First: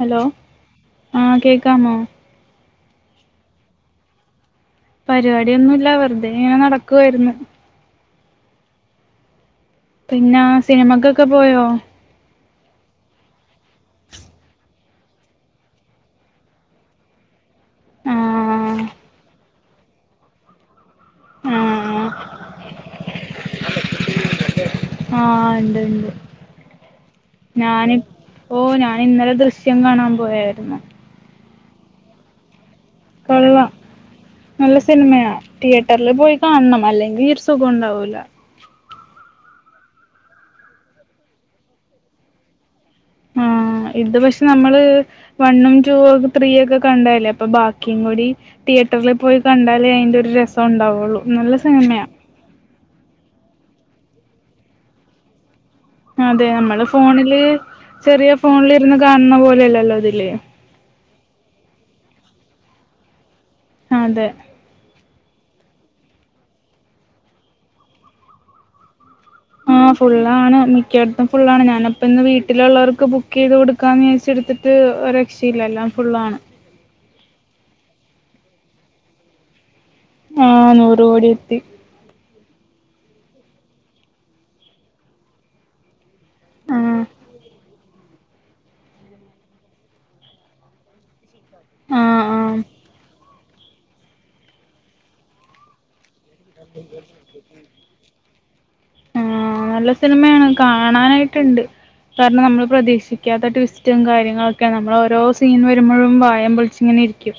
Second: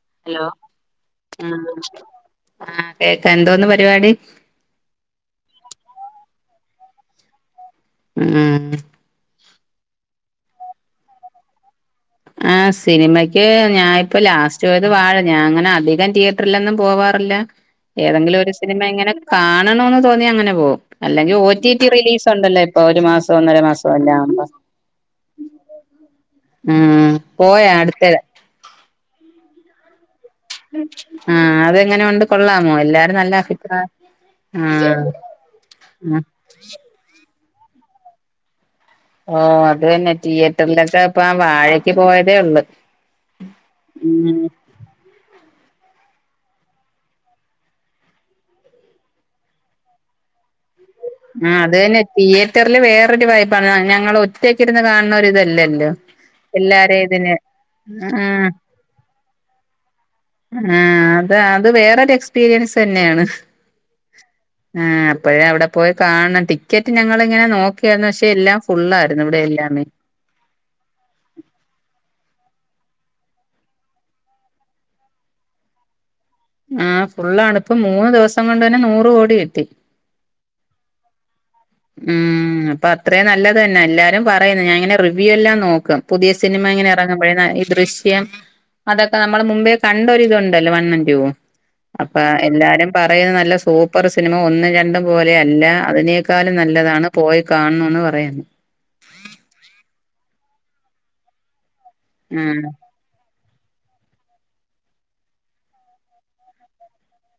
Hello ആഹ് കേക്കാമോ ആഹ് കേക്കാ എന്തോന്ന് പരിപാടി പരിപാടിയൊന്നൂല്ല വെറുതെ നടക്കുവായിരുന്നു. ഉം പിന്നാ സിനിമക്കൊക്കെ പോയോ? ആ സിനിമയ്ക്ക് ഞാനിപ്പോ ലാസ്റ്റ് പോയത് വാഴ ഞാൻ അങ്ങനെ അധികം തിയറ്ററിലൊന്നും പോവാറില്ല ഏതെങ്കിലും ഒരു സിനിമ ആഹ് ഇങ്ങനെ കാണണോന്ന് തോന്നി അങ്ങനെ പോകും അല്ലെങ്കി ഓ ടി ടി ആഹ് റിലീസ് ഉണ്ടല്ലോ ഇപ്പൊ ഒരു മാസം ഒന്നര മാസോ അല്ലാം ആകുമ്പോ ആഹ് ഇണ്ട് ഇണ്ട് പോയാ അടുത്തത് ഞാനിപ്പോ ഞാൻ ഇന്നലെ ദൃശ്യം കാണാ ആ അതെങ്ങനെ ഉണ്ട് കൊള്ള കൊള്ളാം നല്ല ആഹ് സിനിമയ തിയേറ്ററിൽ ആഹ് പോയി കാണണം അല്ലെങ്കിൽ സുഗോണ്ടാക്കൂല്ല ഓ അത് തന്നെ തിയറ്ററിലൊക്കെ ഇപ്പ ആ വാഴക്ക് പോയതേ ഉള്ളു ആഹ് ഇത് പക്ഷെ ഉം നമ്മള് വണ്ണും ടൂ ഒക്കെ ത്രീ ഒക്കെ കണ്ടതല്ലേ അപ്പൊ ബാക്കീം കൂടി തിയേറ്ററിൽ പോയി കണ്ടാലേ അതിന്റെ രസു ഉണ്ടാവും. ആ അത് തന്നെ തിയേറ്ററിില് വേറൊരു വൈബാണ് ഞങ്ങൾ ഒറ്റയ്ക്കിരുന്ന് കാണുണൊരുരിതല്ലല്ലോ അതെ നമ്മള് ഫോണില് ചെറിയ ഫോണിലിരുന്ന് കാണുന്ന പോലെയല്ലല്ലോ ഇത് ആ അത അത് വേറൊരു എക്സ്പീരിയൻസ് തന്നെയാണ് അതെ അപ്പോഴ അവിടെ പോയി കാണണം ടിക്കറ്റ് ഞങ്ങളിങ്ങനെ നോക്കിയാരുന്നു പക്ഷെ എല്ലാം ഫുള്ളായി ആഹ് ഫുള്ളാണ് മിക്കടത്തും ഫുള്ളാണ് ഞാനപ്പ ഇന്ന് വീട്ടിലുള്ളവർക്ക് ബുക്കീത് കൊടുക്കാന്ന് വിചാരിച്ചിടിത്തിട്ട് ഒരു രക്ഷീല്ല എല്ലാം ഫുള്ളാണ് ആഹ് ഫുള്ളാണ് ഇപ്പൊ മൂന്ന് ദിവസം കൊണ്ട് തന്നെ നൂറ് കോടി കിട്ടി ആഹ് നൂറ് കോടിട്ടി ഉം ഉം അപ്പൊ അത്രേം നല്ലത് തന്നെ എല്ലാരും പറയുന്ന് ഞാനിങ്ങനെ റിവ്യൂ എല്ലാം നോക്കും പുതിയ സിനിമ ഇങ്ങനെ ആഹ് ഇറങ്ങുമ്പോഴേ ഈ ദൃശ്യം അതൊക്കെ നമ്മൾ മുമ്പേ കണ്ട ഒരിതു ഉണ്ടല്ലോ വണ്ണാൻ ടൂ ഉം അപ്പൊ ആഹ് ആഹ് എല്ലാരും പറയുന്ന നല്ല സൂപ്പർ സിനിമ ഒന്നും രണ്ടും പോലെയല്ല അതിനെ ക്കാലും നല്ലതാണ് പോയി കാണൊ ണോന്ന് പറയാന്നു ആഹ് നല്ല സിനിമയാണ് കാണാനായിട്ടുണ്ട് കാരണം നമ്മൾ ആഹ് പ്രതീശ് ക്കാത്ത ട്വിസ്റ്റും കാര്യങ്ങളൊക്കെ നമ്മൾ ഓരോ സീൻ വരുമ്പോഴും വായേം പൊളിച്ചിങ്ങനെ ഇരിക്കും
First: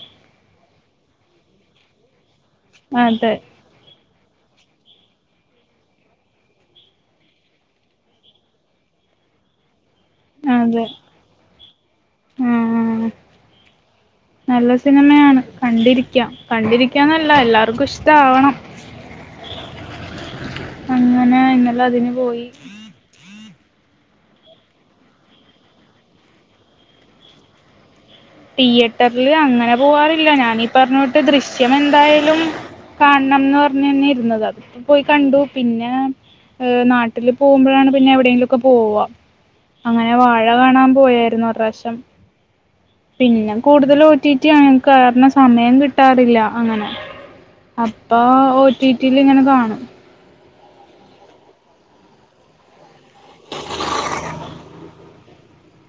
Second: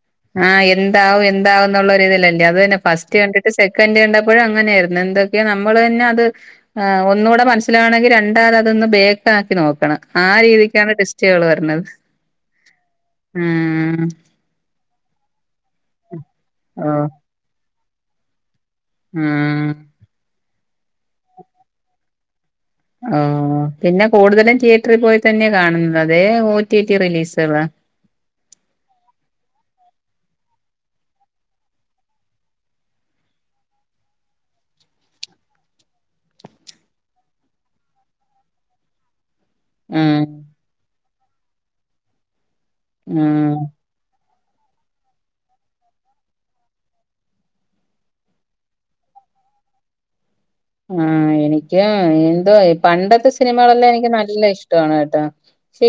ആഹ എന്താവും എന്താവന്നുള്ളരി തില്ലേ അതന്നെ ഫസ്റ്റ് അതെ കണ്ടിട്ട് സെക്കൻ്റ് കണ്ടപ്പഴും അങ്ങനേര്ന്നു. പിന്നെന്തൊക്കെയാ നമ്മൾ തന്നെ അത് ഒന്നൂടെ മനസ്സിലാവണമങ്കി രണ്ടാത് അതൊന്ന് ബേക്കിക്കി നോക്കണം. ആ അതെ രീതിക്കാണ് ടെസ്റ്റുകൾ വരണത് ആഹ് ഉം. നല്ല സിനിമയാണ് കണ്ടിരിക്ക്യ, കണ്ടിരി ക്ക്യന്നല്ല എല്ലാവർക്കും ഇഷ്ടാവണം. ഉം. അങ്ങനെ ഇന്നല അതിന് പോയി. ഓ പിന്നെ കൂടുതലും തിയേറ്ററി പോയിതന്നെയാ കാണുന്നത് അതെ ഓ ടി ടി റിലീസുകള. തീയറ്ററില് അങ്ങനെ പോവാറില്ല ഞാനീ പറഞ്ഞോട്ട് ദൃശ്യം എന്തായാലും. കാണണംന്ന് പറഞ്ഞു ന്നെ ഇര്ന്നത അ പോയി കണ്ടു പിന്നെ. ഏ നാട്ടില് പോവുമ്പഴാണ് പിന്നെ എവിടെങ്കിലുക്കെ പോവാ. അങ്ങനെ ഉം വാഴ കാണാൻ പോയായിരുന്നു റശം പിന്നെ ഉം കൂടുതലു- കിട്ടീറ്റ് ആ കേർണ സമയം കിട്ടാറില്ല അങ്ങനെ. അപ്പൊ ഓറ്റിറ്റിലിങ്ങനെ കാണും. ആഹ എനിക്ക് എന്തോ ആയി. പണ്ടത്തെ സിനിമകളെല്ലാം എനിക്ക് നല്ല ഇഷ്ടമാണ് കേട്ടാ.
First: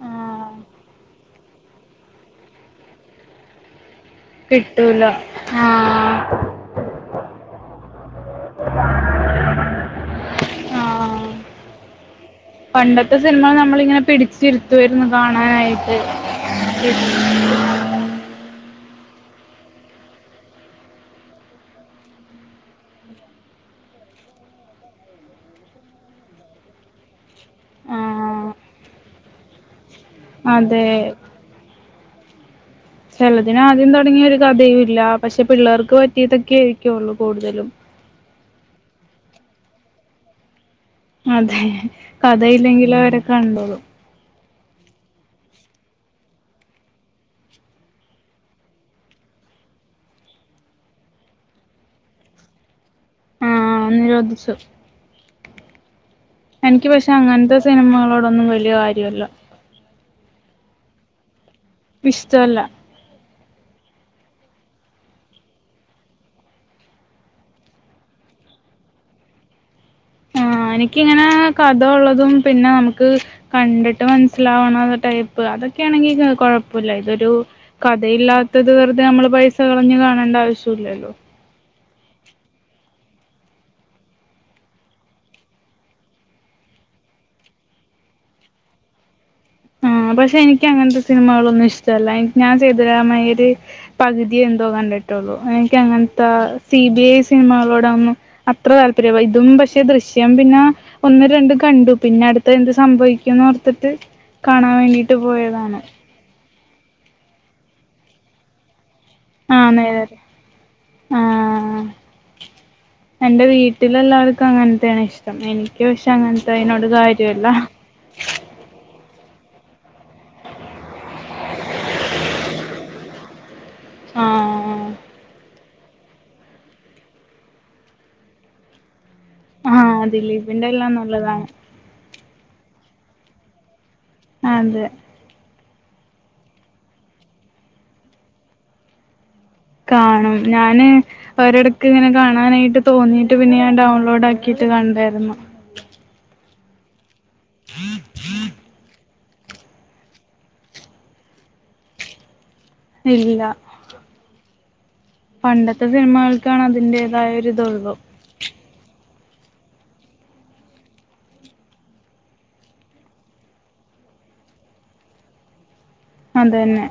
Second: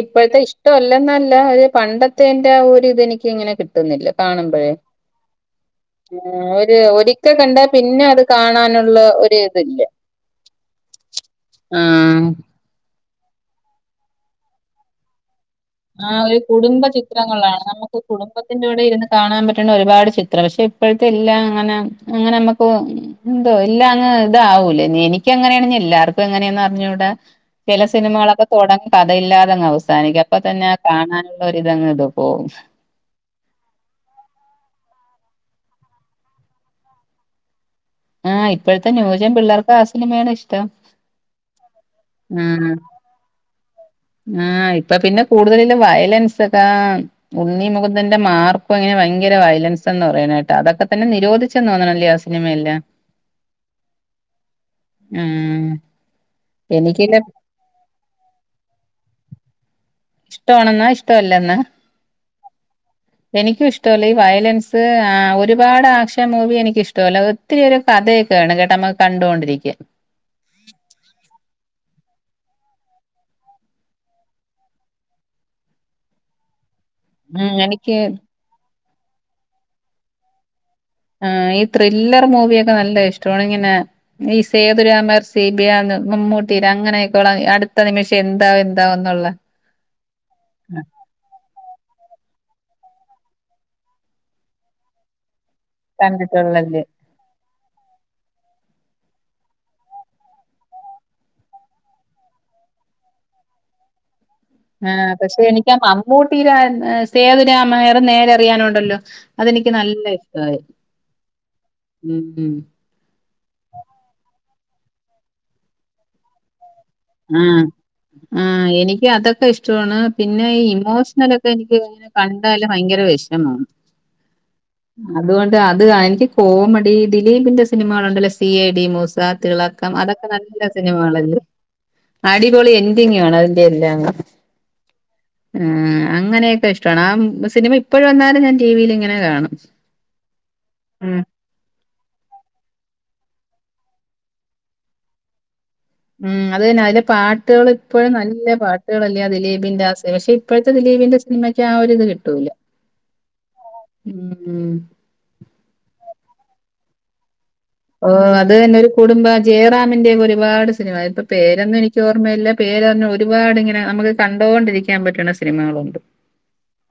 ഇപ്പോഴത്തെ ആഹ് ഇഷ്ടംല്ലന്നല്ല ഒരു പണ്ടത്തെേന്റെ ആ ഒരുത് ഇതെനിക്കിങ്ങനെ കിട്ടുന്നില്ല. ടി ട്ടൂല അ ഒരു ഒരിക്കൽ കണ്ടാ പിന്നെ അത് കാണാനുള്ള ഒരു ഇതില്ല ആഹ് ണ്ടത്തെ സിനിമ നമ്മളിങ്ങനെ പിടിച്ചി രുത്തുര് ന്നു കാണ ആ ഒരു കുടുംബ ചിത്രങ്ങളാണ് നമുക്ക് കുടുംബത്തിന്റെറെ കൂടെ ഇരുന്ന് കാണാൻ പറ്റണ്ട ഒരുപാട് ചിത്രം പക്ഷെ ഇപ്പോഴത്തെ ഇല്ല അങ്ങനെ അങ്ങനെ നമ്മുക്ക് എന്തോ ഇല്ലാങ് ഇതാവൂലേ എനിക്ക എങ്ങനെയാണ് എല്ലാർക്കും എങ്ങനെയാന്ന് അഞ്ഞൂടാ ചെല സിനിമകളൊക്കെ ആഹ് തൊടങ്ങി കഥയില്ലാതെങ്ങ് അവസാനിക്കും അപ്പൊ തന്നൊ അതെ കാണാനോള്ള ഒരിതങ് ത് പോ ചെലതിന ആദ്യം തുടങ്ങിയ ഒരു കഥയൂ ല്ല പക്ഷെ പിള്ളേർക്ക് പറ്റിയതൊക്കെ ആയിരിക്കെള്ളൂ കൂടുതലും ആഹ ഇപ്പോഴത്തെ ന്യൂജം പിള്ളേർക്ക് ആ സിനിമയാണ് ഇഷ്ടം അതെ കഥയില്ലെങ്കിലും അവര് കണ്ടോളും ആഹ ഇപ്പൊ പിന്നെ കൂടുതല് വയലൻസ് ഒക്കെ ഉണ്ണിമഖുന്ദന്റെ മാർക്കും അങ്ങനെ ഭയങ്ക ഭര വയലൻസ് എന്ന് പറയണ കേട്ട് അതൊക്കെ തന്നെ നിരോധിച്ച തോന്നണല്ലേയ് ആ സിനിമയെല്ലാം ആഹ നിരോധിച്ചു ഉം എനിക്ക് പക്ഷെ എനിക്കില്ല അങ്ങനത്തെ സിനിമകളോടൊന്നും വലിയ കാര്യവല്ല ഇഷ്ട ആണെന്നാ ഇഷ്ട അല്ല എന്നാ ഇഷ്ടല്ല എനിക്കിഷ്ടല്ല ഈ വയലൻസ് അ ഒരു പാട് ആശ മൂവി എനിക്കിഷ്ടാ ല്ല ഒത്തിരി ഒരു കഥ ണ [unintelligible] കേട്ട നമ്മക്ക് കണ്ടുകൊണ്ടിരിക്ക ആഹ എനിക്കിങ്ങിനെ കഥ ഒള്ളതും പിന്നെ നമുക്ക് കണ്ടിട്ട് മനസ്സിലാവണം ടൈപ്പ് അതൊക്കെയാണെങ്കിൽഴപ്പ കുപ്പല്ല ഇതൊരു ഉം എനിക്ക് കഥയില്ലാത്തത് വെറുതെ നമ്മള് പൈസ കളഞ്ഞു കാണേണ്ട ആവശ്യം ആ ഈ ത്രില്ലർ മൂവിയൊക്കെ നല്ല ഇഷ് ങ്ങനെ [unintelligible] ഈ സേതുരാമർസി ബി യന്ന് മമ്മൂട്ടിടെ അങ്ങനെയൊക്കെ അടുത്ത നിമിഷെ എന്താ ന്താവ് എന്താന്നൊ ള്ള ആഹ പക്ഷെ എനിക്ക് അങ്ങനത്തെ സിനിമകളൊന്നും ഇഷ്ടല്ല ഞാൻ സേതുരാമയ്യ് ര് പകുതിയ എന്തോ കണ്ടിട്ടുള്ളൂ ക്ക് ങ്ങനത്തെ സി കണ്ടിട്ടുള്ളല്ലേ ബി ഐ സിനിമകളോടന്ന് അത്ര ത ഇതും പക്ഷെ ദൃശ്യം പിന്നെ ഒന്ന് രണ്ടും കണ്ടു പിന്നെ അടുത്ത എന്ത് സംഭവിക്കുംന്ന് ഓർത്തിട്ട്? കാണാൻ ആ വേണ്ടിട്ട് പക്ഷെ എനിക്ക് പോയതാണ് മമ്മൂട്ടിടെ സേതുരാമയ്യ്റ് നേരെ അറിയാനുണ്ടല്ലോ അതെനിക്ക് ആഹ് നല്ല നേരറിയാം ഇഷ്ട്ടാ ആഹ് യി എന്റെ വീട്ടിലെല്ലാവർക്കും അങ്ങനത്തെയാണ് ഇഷ്ടം എനിക്ക് പക്ഷെ അങ്ങനത്തെ അതിനോ ആ ആ എനിക്ക് അതൊ ക്കെ ഇഷ്ടണ് പിന്നെ ഈ ഇമോഷണലൊക്കെ എനിക്കി കണ്ടാല് ഭയങ്കര വെഷമം. ആഹ് അതുകൊൺ അത് ആ എനിക്ക് കോമഡി ദിലീപിന്റെ സിനിമകൾണ്ടല്ലോ സി ഐ ഡി മൂസ് [unintelligible] തിളക്കം ആഹ് അതക്കെ നല്ല ദിലീപിന്റെ എല്ലാം സിനിമകളല്ലേ? നല്ലതാണ് അടിപൊളി എന്റിങ്ങാണ് അതിന്റെ എല്ലാംന്നു അതെ ആ അങ്ങനെയൊക്കെ ഇഷ്ടണ് ആ സിനിമ ഇപ്പഴ് വന്നാലും ഞാൻ ടിവില് ഇങ്ങനെ കാണും. കാണും ഞാന് ഉം ഓര്ടക്ക് ഇങ്ങനെ കാണാനായിട്ട് തോന്നീട്ട് പിന്നെ ഞാൻ ഡൗൺലോഡ് ആക്കിട്ട് കണ്ടാരുന്നു. ഉം അത് തന്നെ അത് ലെ പാട്ട്കള് ഇപ്പഴും നല്ല പാട്ട്കളല് [unintelligible] ദിലീപിന്റെ ആ സെ ഷെ ഇപ്പഴത്തെ ദിലീപിന്റെ സിനിമയ്ക്ക് ആ ഒരിത് കിട്ടൂല്ല. ഇല്ല... മ് കാണ് അതിന്റേതായോ ര് ഓ അത് തന്നോരു. കുടുംബ ജയറാമിന്റെയൊര് ഒരുപാട് സിനിമ ഇപ്പൊ പേരന്നും എനിക്ക് ഓർമ്മയില്ല പേരറ്ഞ്ഞ് ഒരുപാടി ങ്ങനെ നമുക്ക് കണ്ടോണ്ടിരിക്കാൻ പറ്റണ സിനിമകളുണ്ട്. അതന്നെ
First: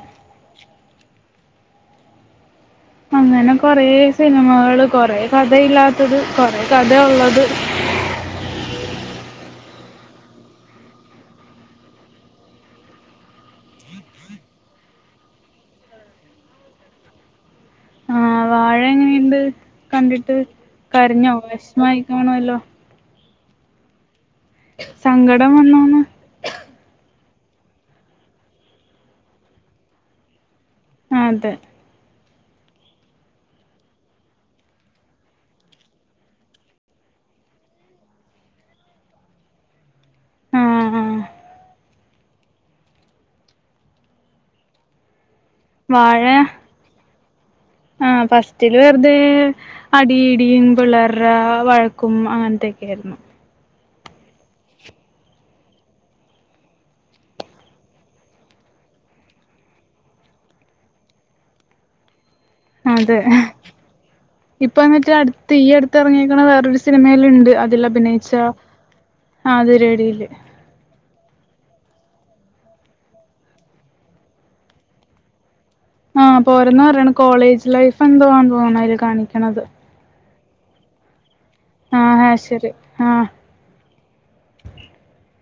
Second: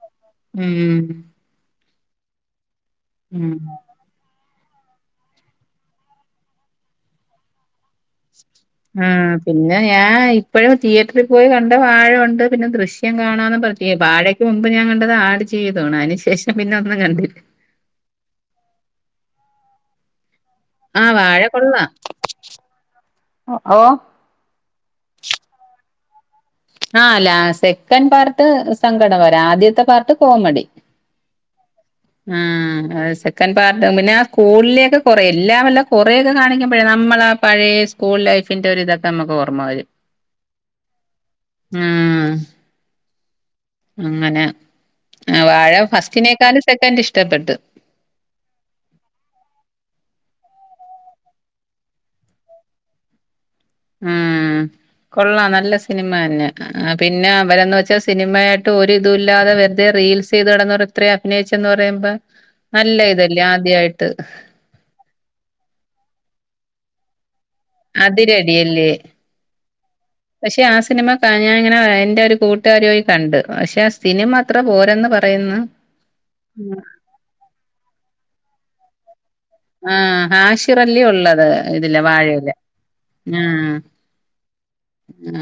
ഉം ഉം അങ്ങനെ കൊറേ സിനിമകള് കൊറേ കഥയില്ലാത്തത്, കൊറേ കഥ ഒള്ളത് ആഹ്, പിന്നെ ഞാൻ ഇപ്പഴും തിയേറ്ററിൽ പോയി കണ്ട വാഴയുണ്ട്, പിന്നെ ദൃശ്യം കാണാ വാഴക്ക് മുമ്പ് ഞാൻ കണ്ടത് ആട് ജീവിതമാണ്. അയ്ന് ശേഷം പിന്നെ ഒന്നും കണ്ടില്ല ആഹ്, വാഴ എങ്ങെനിണ്ട് കണ്ടിട്ട് ആഹ് കരഞ്ഞോ, വാഴ കൊള്ളാം വെഷ്മായിക്കാണുവല്ലോ ഓ ഓഹ് സങ്കടം വന്നോന്ന്. ഹാ ലാസ് സെക്കൻ പാർട്ട് സങ്കടംകരവാ ആദ്യത്തെ പാർട്ട് കോമഡി ആഹ് അതെ ആഹ് സെക്കൻ് പാർട്ട്, പിന്നെ സ്കൂളിലേക്ക് കൊറെ എല്ലാ വല്ല കൊറേക്കെ കാണിക്കുമ്പഴേ നമ് നമ്മളാ പഴയ സ്കൂൾ ലൈഫിന്റെ ഒര് ഇതൊക്കെ നമ്മക്ക് ഓർമ്മ വരും. ആഹ് ആഹ് ആഹ്, അങ്ങനെ ആ വാഴ ഫസ്റ്റിനേക്കാലും സക്കന്റ് ഇഷ്ട്ടപ്പെട്ട്. ആഹ്, ഫസ്റ്റ്ല് വെറുതെ അടി ഇടിം പിള്ളേര്ടെ ആഹ് വഴക്കും അങ്ങൻത്തെക്കെയായിരുന്നു. ഹ്മ്മ് കൊള്ളാം നല്ല സിനിമ തന്നെ, ആ പിന്നെ അവരെന്ന് വെച്ചാ സിനിമയായിട്ട് ഒരിതുല്ലാതെ വെറ്തെ റീ റീൽസെയ്തടന്നവർ ഇത്രേം അഭിനയിചെന്ന് പറയുമ്പ അതെ, [inaudible] ഇപ്പന്നിട്ട് അട്ത്ത് ഈ അട്ത്തറങ്ങിക്ക്ണ വേറൊരു സിനിമയില്ണ്ട് അതിലഭിനയിച്ച അതിരടിയല്ലേ ആ അത് ലേഡില് ആഹ് ഞാൻ ഇങ്ങനെ എന്റെ ഒര് കൂട്ടാരി പോയ് കണ്ട് പക്ഷെ ആ സിനിമ അത്ര പോരെന്ന് പറയ്ന്ന്. ആഹ് പോരെന്ന് പറയ്ണ്, കോളേജ് ലൈഫ് എന്തോ ആണെന്ന് തോനുന്നു അയില് കാണി ആഹ് ഹാഷിറല്ലി ഒള്ളത് ഇതില് ആഹ് ആഹ് വാഴേല്. ശരി ആഹ്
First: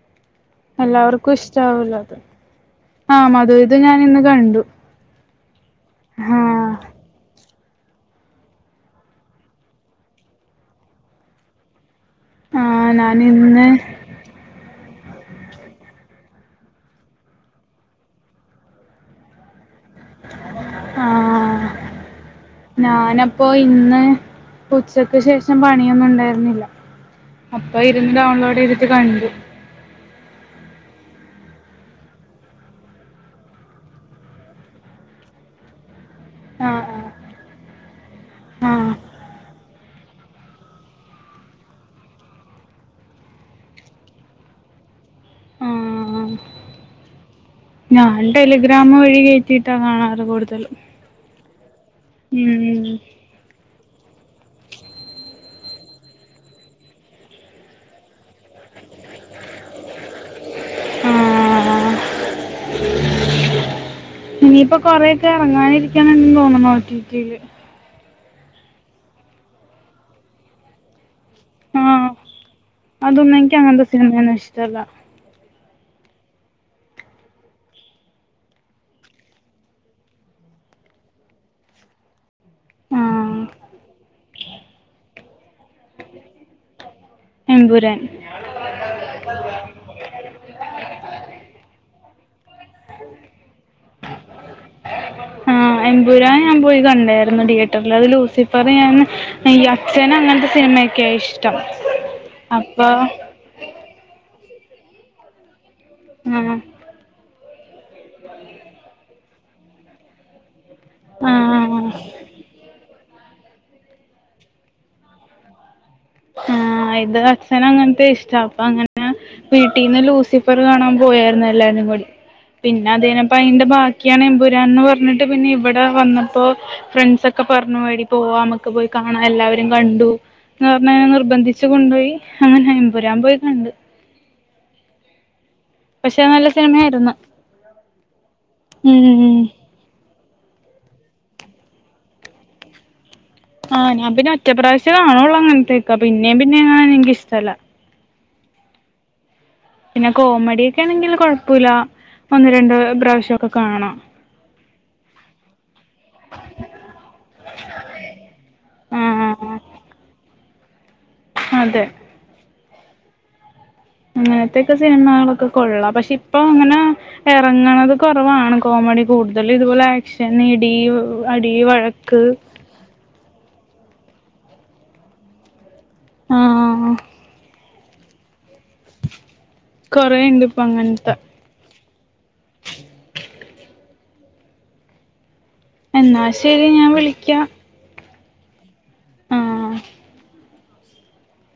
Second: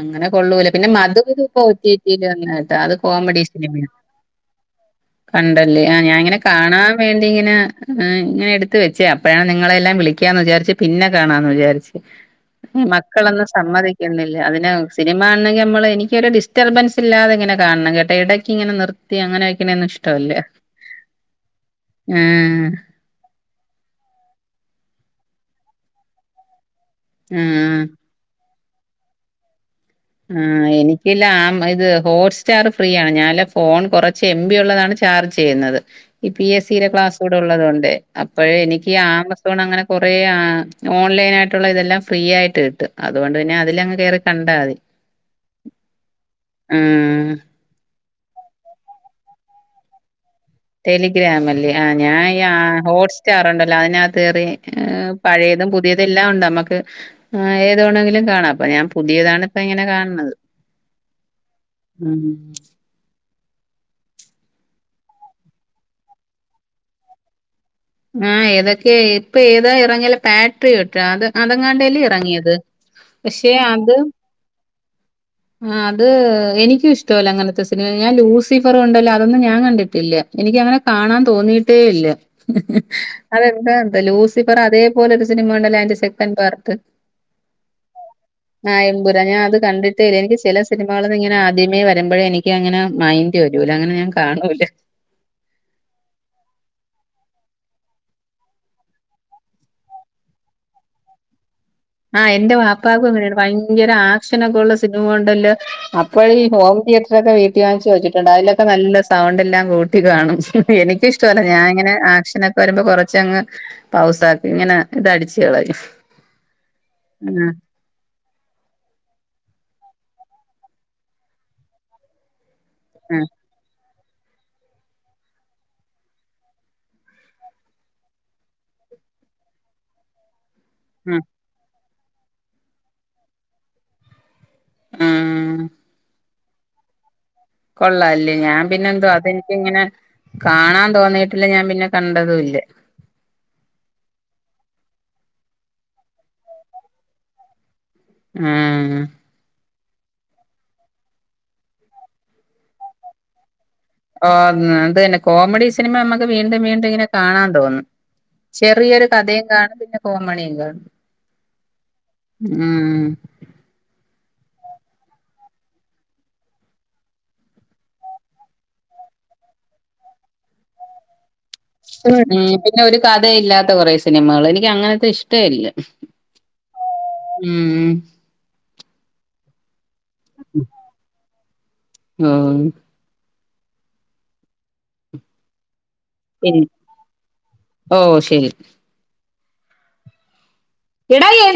അങ്ങനെ കൊള്ളൂല പിന്നെ എല്ലാവർക്കും മധുവിധം ഇപ്പൊ ഒ ടി ടി ഇഷ്ട്ടാവൂലത്. യിൽ വന്ന് കേട്ടോ അത് ആഹ് കോമഡി മധുവിധു സിനിമയാ ഞാന് ഇന്ന് കണ്ടു. [inaudible] കണ്ടല്ലേ ആഹ്, ഞാനിങ്ങനെ ആഹ് കാണാൻ വേണ്ടി ഇങ്ങന ഏഹ് ഇങ്ങനെ എ ട്ത്ത് വെച്ചേഴാ അപ്പഴാണിങ്ങളെയെല്ലാം വിളിക്കാംന്ന് വിചാരിച്ച് പിന്നെ കാണാംന്ന് വിചാരിച്ച്. ആഹ് ഞാൻ മക്കളൊന്നും ഇന്ന് സമ്മതിക്കുന്നില്ല, അതിന് സിനിമ കാണണെങ്കില് നമ്മള് എനിക്കൊര് ഡിസ് ഡിസ്റ്റർബൻസില്ലാതെ ഇങ്ങനെ കാണണം എട എടയ്ക്കിങ്ങനെ നിർത്തി അങ്ങനെ വെയ്ക്ക്‌ണൊന്നും ഇഷ് ഷ്ട്ടമല്ല. ആഹ് ആഹ് അപ്പം ഇന്ന് ഉച്ചക്ക് ശേഷം പണിയൊന്നും ഉണ്ടായിരുന്നില്ല ആഹ് അപ്പൊ ഇരുന്ന് ഡൗൺലോഡ് ചെയ്തിട്ട് കണ്ട്. ആഹ് എനിക്കില്ലാമ്പിത് ഹോട്ട്സ്റ്റാറ് ഫ്രീയാണ്. ഞാൻല്ല ഫോൺ കൊറച്ച് എം ബി ഉള്ളതാണ് റീചാർജ് ചെയ്യുന്നത്. ഈ പി എസ് ആഹ് സിയുടെ ക്ലാസും ആഹ് കൂടെ ഉള്ളതുകൊണ്ട് ണ്ട്, അപ്പഴെ എനിക്ക് ആഹ് ഈ ആമസണങ്ങനെ കൊറ യാ ഓൺലൈനായിട്ടുള്ളതെല്ലാം ഫ്രീ ആയിട്ട് കിട്ടും. അതുകൊണ്ട് പിന്നെ അതിലങ്ങ് കേറി കണ്ടാമതി, ആഹ് ആഹ് ഞാൻ ടെലഗ്രാമ് വഴി കേറ്റിട്ടാ കാണാറ് കൂട്തൽ ടെലിഗ്രാമല്ലേ ആഹ് ഞാൻ ഈഹാ ഉം ഹോട്ട്സ്റ്റാറുണ്ടല്ലോ അതിനകത്ത് തിനകത്ത് കേറി പഴയതും പുതിയത എല്ലാം ഉണ്ടമ്മക്ക് ഏത് വെണെങ്കിലും കാണാം, അപ്പം ഞാൻ പുതിയത് ഇതാണിപ്പം ഇങ്ങനെ കാൻണത്. ആഹ് ഹ്മ്മ് ഇ ഇനിയിപ്പൊ കൊറേയൊക്കെ എറങ്ങാനിരിക്ക്ണ്‌ണ്ട് തോന്ന്ണു ഒട്ടിറ്റില് ആഹ് ഏതൊക്കെ ഇപ്പ ഏതാ എറങ്ങല് പാട്രി കേട്ട്ന് അത് അതങ്ങാണ്ടല്ലേ ആഹ് ഇറങ്ങിയത്. അതൊന്നും പക്ഷെ എനിക്ക് അങ്ങനത്തെ അത്, സിനിമയൊന്നും ഇഷ്ടല്ല ആഹ് അത് എനിക്കും ഇഷ്ടമല്ല അങ്ങനത്തെ സിനിമ, ഞാൻ ലൂസിഫറുണ്ടല്ലോ അതൊന്നും ഞാൻ കണ്ടിട്ടില്ല, എനിക്കങ്ങനെ കാണാൻ തോന്നി ട്ടേ ഇല്ല. ഹ ഹ, ആഹ് അതെന്താ എന്തോ ലൂസിഫർ അതേപോലൊരു സിനിമ ഉണ്ടല്ലോ അതിന്റെ സെക്കൻ പാർട്ട് എമ്പുരാൻ നായമ്പുര, ഞാൻ അത് കണ്ടിട്ടില്ല. എനിക്ക് ചില സിനിമകളിന്ന് ഇങ്ങനെ ആദ്യമേവ വരുമ്പോഴ എനിക്ക് അങ്ങനെ മൈന്റ് വരൂല. അങ്ങനെ ഞാൻ കാണൂല. ആ. എമ്പുരാൻ ഞാൻ പോയി കണ്ടായിരുന്നു തിയേറ്ററിൽ. അത് ലൂസിഫർ ഞാൻ, ഈ അച്ഛനങ്ങനത്തെ സിനിമ സിനിമേക്കെ ഇഷ് ആഹ് എന്റെ വാപ്പാക്കും അങ്ങനെയാണ്. ഭയങ്കര ആക്ഷനൊക്കെള്ള സിനിമ ഉണ്ടല്ലോ. അപ്പോഴ ഈ ആഹ് ഹോം തിയേറ്ററൊക്കെ വീട്ടി വാങ്ങിച്ച് വെച്ചിട്ടുണ്ട്. അതിലൊക്കെ നല്ല സൗണ്ട് എല്ലാം കൂട്ടി കാണും. എനിക്ക ഇഷ്ടല്ല ആഹ് ഞാനിങ്ങനെ ആക്ഷനൊക്കെ വരുമ്പോൾ കുറ ചങ്ങ് പൗസാക്കും. ഇങ്ങനെ ഇതടിച്ചു കളയും. ആ ഇത് ആഹ് അച്ഛന അങ്ങനത്തെ ഇഷ്ടാ. അപ്പ അങ്ങനെ വീ വീട്ടീന്ന് ലൂസിഫർ കാണാൻ പോയായിരുന്നു എല്ലാരും കൂടി. പിന്നെ ആഹ് അതഴിഞ്ഞപ്പോ അയിന്റെ ബാക്കി ആണ് എമ്പുരാന്ന് പറഞ്ഞിട്ട് പിന്നെ ഇവിടെ വന്നപ്പോ ഫ്രണ്ട്സ് ഒക്കെ പറഞ്ഞു, എടി പോവാമുക്ക് പോയി കാ ങ്ങൾ എല്ലാവരും കണ്ടു. എന്നെ ആഹ് നിർബന്ധിച്ചച്ച് കൊണ്ടുപോയി, അങ്ങനെ എൻബുരാൻ പോയി കണ്ട്. ആ. [unintelligible] നല്ല സിനിമയായിരുന്നു. കൊള്ളാലെ. ഞാൻ പിന്നെ എന്തോ ഉം അതെനിക്കിങ്ങനെ കാണാൻ തോന്നീട്ടില്ല ഞാൻ പിന്നെ കണ്ടതും ഇല്ല. ആഹ് ഞാൻ പിന്നെ ഒറ്റപ്രാവശ്യം കാണുള്ളൂ അങ്ങനത്തേക്ക. പിന്നേം, പിന്നേം കാണാണെ എനിക്ക ഇഷ്ടല്ലാ. ആ. പിന്നെ കോമഡിയക്കെ ആണെങ്കിൽ കൊഴപ്പില്ല ഒന്ന്, രണ്ട പ്രാവശ്യക്കെ കാണാം. ഉ അത് തന്നെ, കോമഡി സിനിമ നമുക്ക് വീണ്ടും വീണ്ടും ഇങ്ങനെ കാണാൻ തോന്നും. ചെറിയൊരു കഥയും ആഹ് കാണും പിന്നെ കോമഡിയും. [inaudible] അതെ. ഉം. അങ്ങനത്തൊക്കെ സിനിമകളൊക്കെ കൊള്ളാം. പക്ഷെ ഇപ്പൊ അങ്ങനെ ഇറങ്ങണത് കുറവാണ് കോമഡി കൂടുതൽ ഇതുപോലെ ആക്ഷൻ ഇടി അടി ഉ വഴക്ക് പിന്നെ ഒരു കഥയില്ലാത്ത കൊറെേ സിനിമകൾ, എനിക്ക് അങ്ങനത്തെ ഇഷ്ട്ടല്ല. ആ. ഉം. കൊറേണ്ട് ഇപ്പൊ അങ്ങനത്തെ. ആ എന്നാ ശരി ഞാൻ വിളിക്കാം. ഓ ശരി. ആ എടാ എ